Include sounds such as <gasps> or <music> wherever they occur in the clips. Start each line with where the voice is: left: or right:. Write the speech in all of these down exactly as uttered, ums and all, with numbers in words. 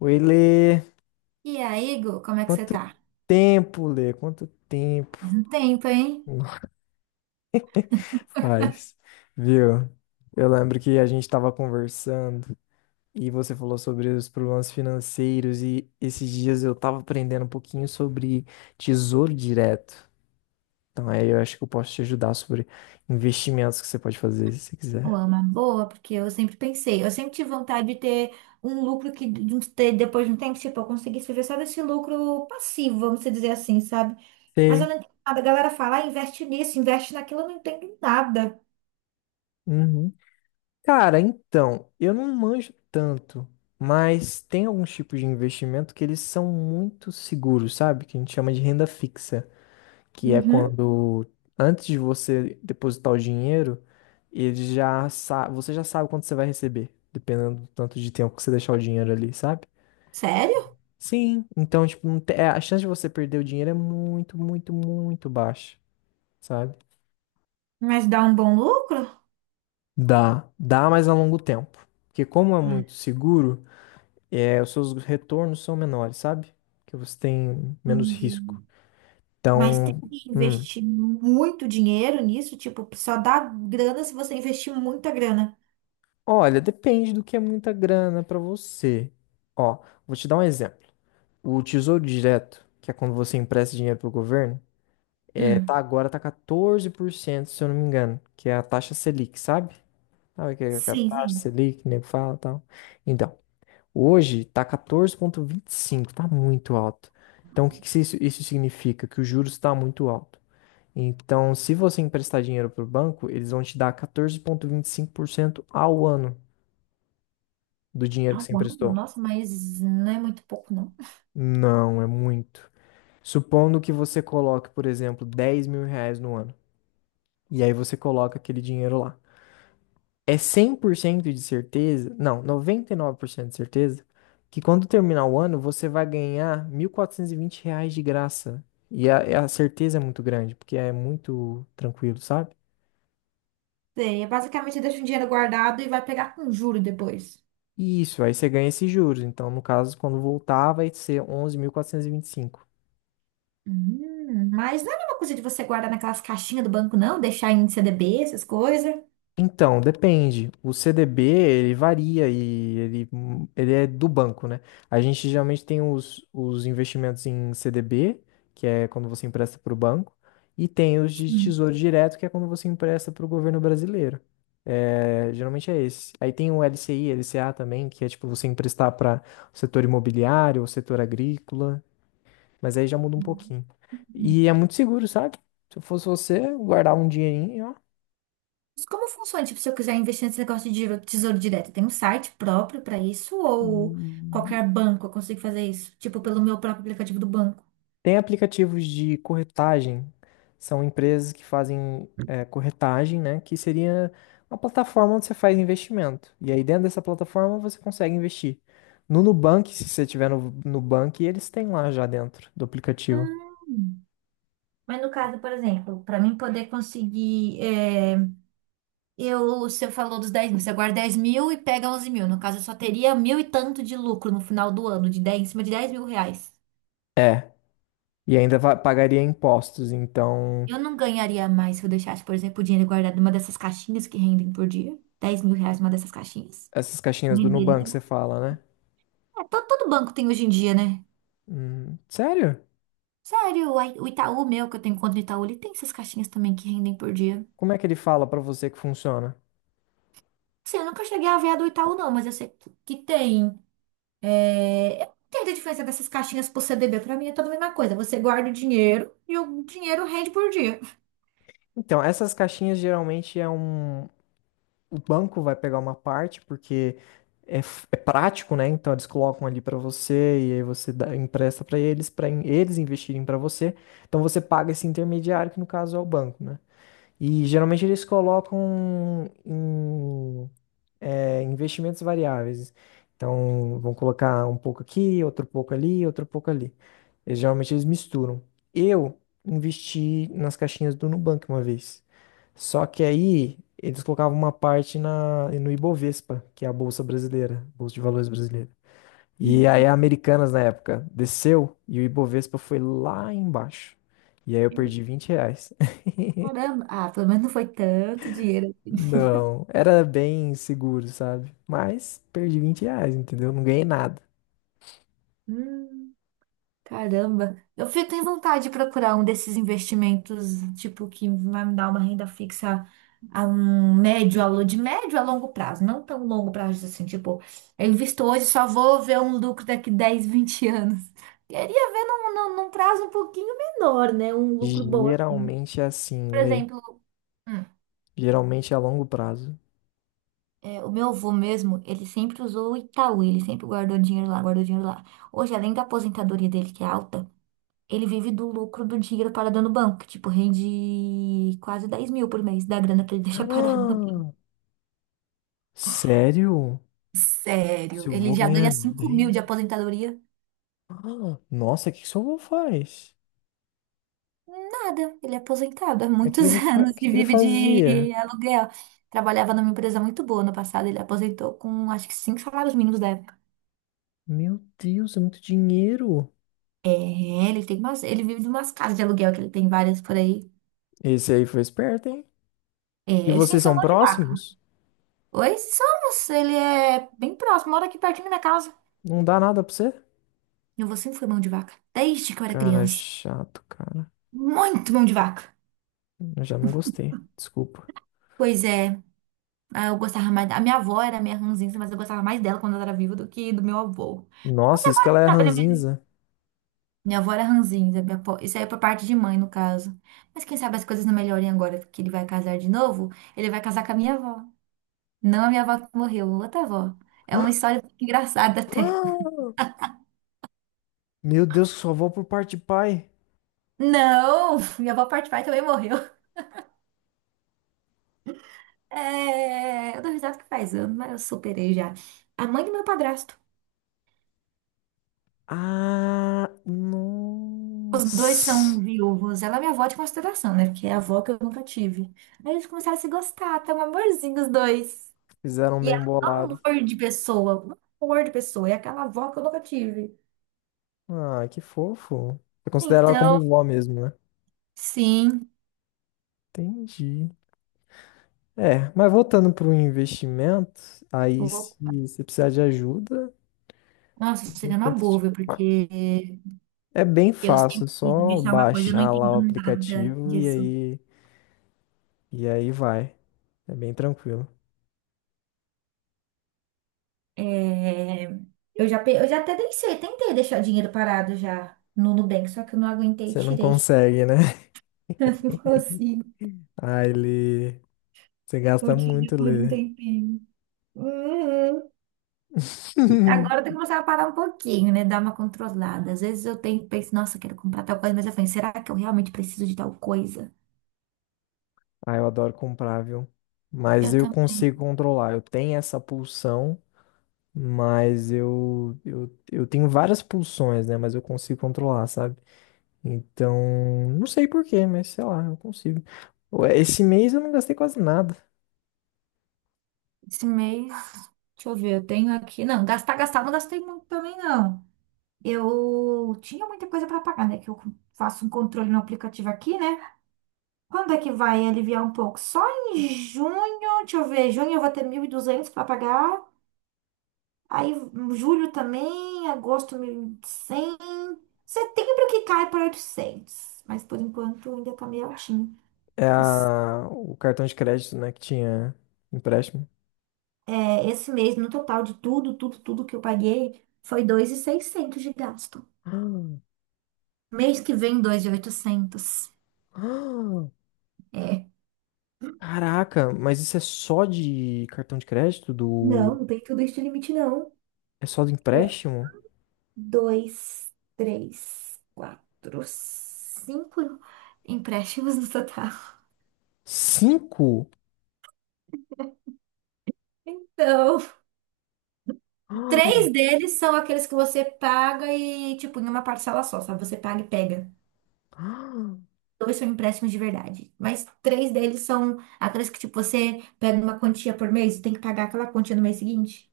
left: Oi, Lê.
right: E aí, Igor, como é que você
left: Quanto
right: tá?
left: tempo, Lê? Quanto tempo
right: Faz um tempo, hein?
left: <laughs> faz, viu? Eu lembro que a gente estava conversando e você falou sobre os problemas financeiros e esses dias eu estava aprendendo um pouquinho sobre tesouro direto. Então aí eu acho que eu posso te ajudar sobre investimentos que você pode fazer se você
right: Ou
left: quiser.
right: é uma boa, porque eu sempre pensei, eu sempre tive vontade de ter um lucro que de um- ter- depois de um tempo, tipo, eu conseguisse viver só desse lucro passivo, vamos dizer assim, sabe? Mas eu
left: Sei.
right: não entendo nada. A galera fala, ah, investe nisso, investe naquilo, eu não entendo nada.
left: Uhum. Cara, então, eu não manjo tanto, mas tem alguns tipos de investimento que eles são muito seguros, sabe? Que a gente chama de renda fixa, que é
right: Uhum.
left: quando antes de você depositar o dinheiro, ele já sa- você já sabe quanto você vai receber, dependendo do tanto de tempo que você deixar o dinheiro ali, sabe?
right: Sério?
left: Sim, então, tipo, não te- é, a chance de você perder o dinheiro é muito, muito, muito baixa, sabe?
right: Mas dá um bom lucro?
left: Dá, dá, mas a longo tempo. Porque como é
right: Ah,
left: muito seguro, é, os seus retornos são menores, sabe? Que você tem menos
right: entendi.
left: risco.
right: Mas tem
left: Então,
right: que
left: hum,
right: investir muito dinheiro nisso, tipo, só dá grana se você investir muita grana.
left: olha, depende do que é muita grana pra você. Ó, vou te dar um exemplo. O Tesouro Direto, que é quando você empresta dinheiro pro governo, é, tá
right: Hum.
left: agora tá catorze por cento, se eu não me engano, que é a taxa Selic, sabe? Sabe o que é a
right: Sim,
left: taxa
right: sim.
left: Selic, que o nego fala e tal. Então, hoje tá catorze vírgula vinte e cinco, tá muito alto. Então, o que que isso, isso significa? Que o juros está muito alto. Então, se você emprestar dinheiro para o banco, eles vão te dar catorze vírgula vinte e cinco por cento ao ano do dinheiro que
right: Ah,
left: você
right: uau,
left: emprestou.
right: nossa, mas não é muito pouco, não.
left: Não, é muito. Supondo que você coloque, por exemplo, dez mil reais no ano, e aí você coloca aquele dinheiro lá. É cem por cento de certeza, não, noventa e nove por cento de certeza, que quando terminar o ano, você vai ganhar mil quatrocentos e vinte reais de graça. E a, a certeza é muito grande, porque é muito tranquilo, sabe?
right: Sei, é basicamente deixa um dinheiro guardado e vai pegar com juro depois.
left: Isso, aí você ganha esses juros. Então, no caso, quando voltar, vai ser onze mil quatrocentos e e vinte e cinco.
right: Hum, mas não é a mesma coisa de você guardar naquelas caixinhas do banco, não? Deixar em C D B, essas coisas.
left: Então, depende. O C D B, ele varia e ele, ele é do banco, né? A gente geralmente tem os, os investimentos em C D B, que é quando você empresta para o banco, e tem os de
right: Sim.
left: Tesouro Direto, que é quando você empresta para o governo brasileiro. É, geralmente é esse. Aí tem o L C I, L C A também, que é tipo você emprestar para o setor imobiliário, o setor agrícola. Mas aí já muda um pouquinho. E é muito seguro, sabe? Se eu fosse você, guardar um dinheirinho, ó.
right: Mas como funciona? Tipo, se eu quiser investir nesse negócio de giro- tesouro direto, tem um site próprio para isso? Ou qualquer banco eu consigo fazer isso? Tipo, pelo meu próprio aplicativo do banco?
left: Tem aplicativos de corretagem. São empresas que fazem é, corretagem, né? Que seria uma plataforma onde você faz investimento. E aí dentro dessa plataforma você consegue investir. No Nubank, se você tiver no Nubank, eles têm lá já dentro do aplicativo.
right: Hum. Mas no caso, por exemplo, para mim poder conseguir. Eu, você falou dos dez mil, você guarda dez mil e pega onze mil. No caso, eu só teria mil e tanto de lucro no final do ano, de dez em cima de dez mil reais.
left: É. E ainda va- pagaria impostos. Então,
right: Eu não ganharia mais se eu deixasse, por exemplo, o dinheiro guardado numa dessas caixinhas que rendem por dia. Dez mil reais numa dessas caixinhas.
left: essas caixinhas do
right: Renderia.
left: Nubank, você fala, né?
right: É, todo, todo banco tem hoje em dia, né?
left: Hum, sério?
right: Sério, o Ai- o Itaú meu, que eu tenho conta no Itaú, ele tem essas caixinhas também que rendem por dia.
left: Como é que ele fala pra você que funciona?
right: Sim, eu nunca cheguei a ver a do Itaú, não, mas eu sei que que tem. É, eu não entendo a diferença dessas caixinhas pro C D B. Pra mim é toda a mesma coisa. Você guarda o dinheiro e o dinheiro rende por dia.
left: Então, essas caixinhas geralmente é um. O banco vai pegar uma parte, porque é, f- é prático, né? Então, eles colocam ali para você e aí você dá- empresta para eles, para eles investirem para você. Então, você paga esse intermediário, que no caso é o banco, né? E geralmente eles colocam em é, investimentos variáveis. Então, vão colocar um pouco aqui, outro pouco ali, outro pouco ali. E, geralmente eles misturam. Eu investi nas caixinhas do Nubank uma vez. Só que aí eles colocavam uma parte na, no Ibovespa, que é a Bolsa Brasileira, Bolsa de Valores Brasileira. E aí a Americanas na época desceu e o Ibovespa foi lá embaixo. E aí eu perdi vinte reais. <laughs>
right: Caramba. Ah, pelo menos não foi tanto dinheiro assim.
left: Não, era bem seguro, sabe? Mas perdi vinte reais, entendeu? Não ganhei nada.
right: Hum. Caramba, eu fico tenho vontade de procurar um desses investimentos, tipo, que vai me dar uma renda fixa a um médio, a lo- de médio a longo prazo, não tão longo prazo assim, tipo, eu invisto hoje, só vou ver um lucro daqui dez, vinte anos. Queria ver num, num, num prazo um pouquinho menor, né? Um lucro bom assim.
left: Geralmente é assim,
right: Por
left: Lê.
right: exemplo, hum,
left: Geralmente é a longo prazo. <gasps>
right: é, o meu avô mesmo, ele sempre usou o Itaú, ele sempre guardou dinheiro lá, guardou dinheiro lá. Hoje, além da aposentadoria dele, que é alta, ele vive do lucro do dinheiro parado no banco, que, tipo, rende quase dez mil por mês da grana que ele <laughs> deixa parado no banco.
left: Ah, sério? Se
right: Sério,
left: eu
right: ele
left: vou
right: já
left: ganhar
right: ganha cinco mil de
left: dez?
right: aposentadoria?
left: <gasps> Ah, nossa, o que que seu avô faz?
right: Nada, ele é aposentado há
left: Mas o que que
right: muitos
left: ele
right: <laughs>
left: fa...
right: anos
left: que
right: e
left: que ele
right: vive
left: fazia?
right: de aluguel. Trabalhava numa empresa muito boa no passado, ele aposentou com acho que cinco salários mínimos da época.
left: Meu Deus, é muito dinheiro.
right: É, ele tem umas, ele vive de umas casas de aluguel que ele tem várias por aí.
left: Esse aí foi esperto, hein?
right: É,
left: E
right: ele sempre
left: vocês
right: foi
left: são
right: mão de vaca.
left: próximos?
right: Oi, somos, ele é bem próximo, mora aqui pertinho da minha casa.
left: Não dá nada pra você?
right: Eu vou sempre fui mão de vaca, desde que eu era
left: Cara,
right: criança.
left: chato, cara.
right: Muito mão de vaca.
left: Eu já não gostei. Desculpa.
right: Pois é, ah, eu gostava mais da... A minha avó era a minha ranzinza, mas eu gostava mais dela quando ela era viva do que do meu avô. Mas
left: Nossa, isso que
right: agora,
left: ela
right: quem
left: é
right: sabe, ele melhor.
left: ranzinza.
right: Minha avó era ranzinza, minha avó- isso aí é por parte de mãe, no caso. Mas quem sabe as coisas não melhorem agora, porque ele vai casar de novo, ele vai casar com a minha avó. Não a minha avó que morreu, outra avó. É uma
left: <gasps>
right: história engraçada <laughs> até.
left: Ah! Meu Deus, só vou por parte de pai.
right: Não, minha avó parte pai também morreu. É, eu dou risada que faz anos, mas eu superei já. A mãe do meu padrasto.
left: Ah,
right: Os dois são
left: nossa.
right: viúvos. Ela é minha avó de consideração, né? Porque é a avó que eu nunca tive. Aí eles começaram a se gostar, tá um amorzinho os dois.
left: Fizeram um
right: E
left: bem
right: ela é um
left: bolado.
right: amor de pessoa, um amor de pessoa. É aquela avó que eu nunca tive.
left: Ah, que fofo. Você considera ela
right: Então,
left: como vó mesmo, né?
right: sim.
left: Entendi. É, mas voltando para o investimento, aí se
right: Opa.
left: você precisar de ajuda,
right: Nossa, tô
left: eu
right: chegando a
left: tento te-
right: boa,
left: mas
right: porque
left: é bem
right: eu
left: fácil, é
right: sempre quis
left: só
right: deixar uma coisa, eu não
left: baixar lá o
right: entendo nada
left: aplicativo e
right: disso.
left: aí, e aí vai. É bem tranquilo.
right: É, eu já, pe- eu já até deixei, tentei deixar dinheiro parado já no Nubank, só que eu não aguentei e
left: Você não
right: tirei.
left: consegue, né? <laughs>
right: <laughs> Eu não consigo.
left: Aí ele... Você
right: Eu
left: gasta
right: tinha
left: muito
right: depois de um
left: ler.
right: tempinho. Uhum. Agora eu tenho que
left: <laughs>
right: começar a parar um pouquinho, né? Dar uma controlada. Às vezes eu tenho, penso, nossa, quero comprar tal coisa, mas eu falei, será que eu realmente preciso de tal coisa?
left: Ah, eu adoro comprar, viu? Mas
right: Eu
left: eu
right: também.
left: consigo controlar. Eu tenho essa pulsão, mas eu, eu, eu tenho várias pulsões, né? Mas eu consigo controlar, sabe? Então, não sei por quê, mas sei lá, eu consigo. Ué, esse mês eu não gastei quase nada.
right: Esse mês, deixa eu ver, eu tenho aqui. Não, gastar, gastar, não gastei muito também, não. Eu tinha muita coisa para pagar, né? Que eu faço um controle no aplicativo aqui, né? Quando é que vai aliviar um pouco? Só em junho, deixa eu ver, junho eu vou ter mil e duzentos para pagar. Aí, julho também, agosto mil e cem. Setembro que cai para oitocentos, mas por enquanto ainda tá meio altinho.
left: É
right: Esse,
left: a, o cartão de crédito, né, que tinha empréstimo.
right: é, esse mês, no total de tudo, tudo, tudo que eu paguei, foi dois mil e seiscentos de gasto.
left: <gasps> Ah,
right: Mês que vem, dois mil e oitocentos.
left: ah,
right: É.
left: caraca, mas isso é só de cartão de crédito
right: Não,
left: do
right: não tem tudo isso de limite, não.
left: é só do
right: É
left: empréstimo?
right: dois, três, quatro, cinco empréstimos no total.
left: Cinco? <gasps>
right: Então,
left: Ah,
right: três deles são aqueles que você paga e, tipo, em uma parcela só, sabe? Você paga e pega.
left: ah.
right: Dois são empréstimos de verdade, mas três deles são aqueles que, tipo, você pega uma quantia por mês e tem que pagar aquela quantia no mês seguinte.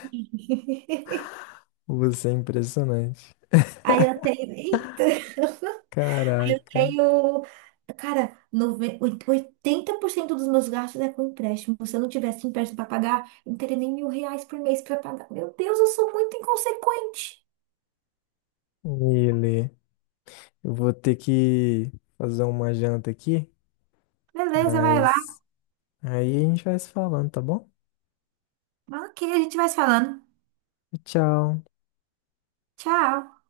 right: <laughs>
left: Você é impressionante.
right: Aí eu tenho. Eita! Eu
left: Caraca.
right: tenho. Cara, nove- oit- oitenta por cento dos meus gastos é com empréstimo. Se eu não tivesse empréstimo para pagar, eu não teria nem mil reais por mês para pagar. Meu Deus, eu sou muito inconsequente.
left: Ele, eu vou ter que fazer uma janta aqui,
right: Beleza, vai lá.
left: mas aí a gente vai se falando, tá bom?
right: Ok, a gente vai se falando.
left: Tchau.
right: Tchau.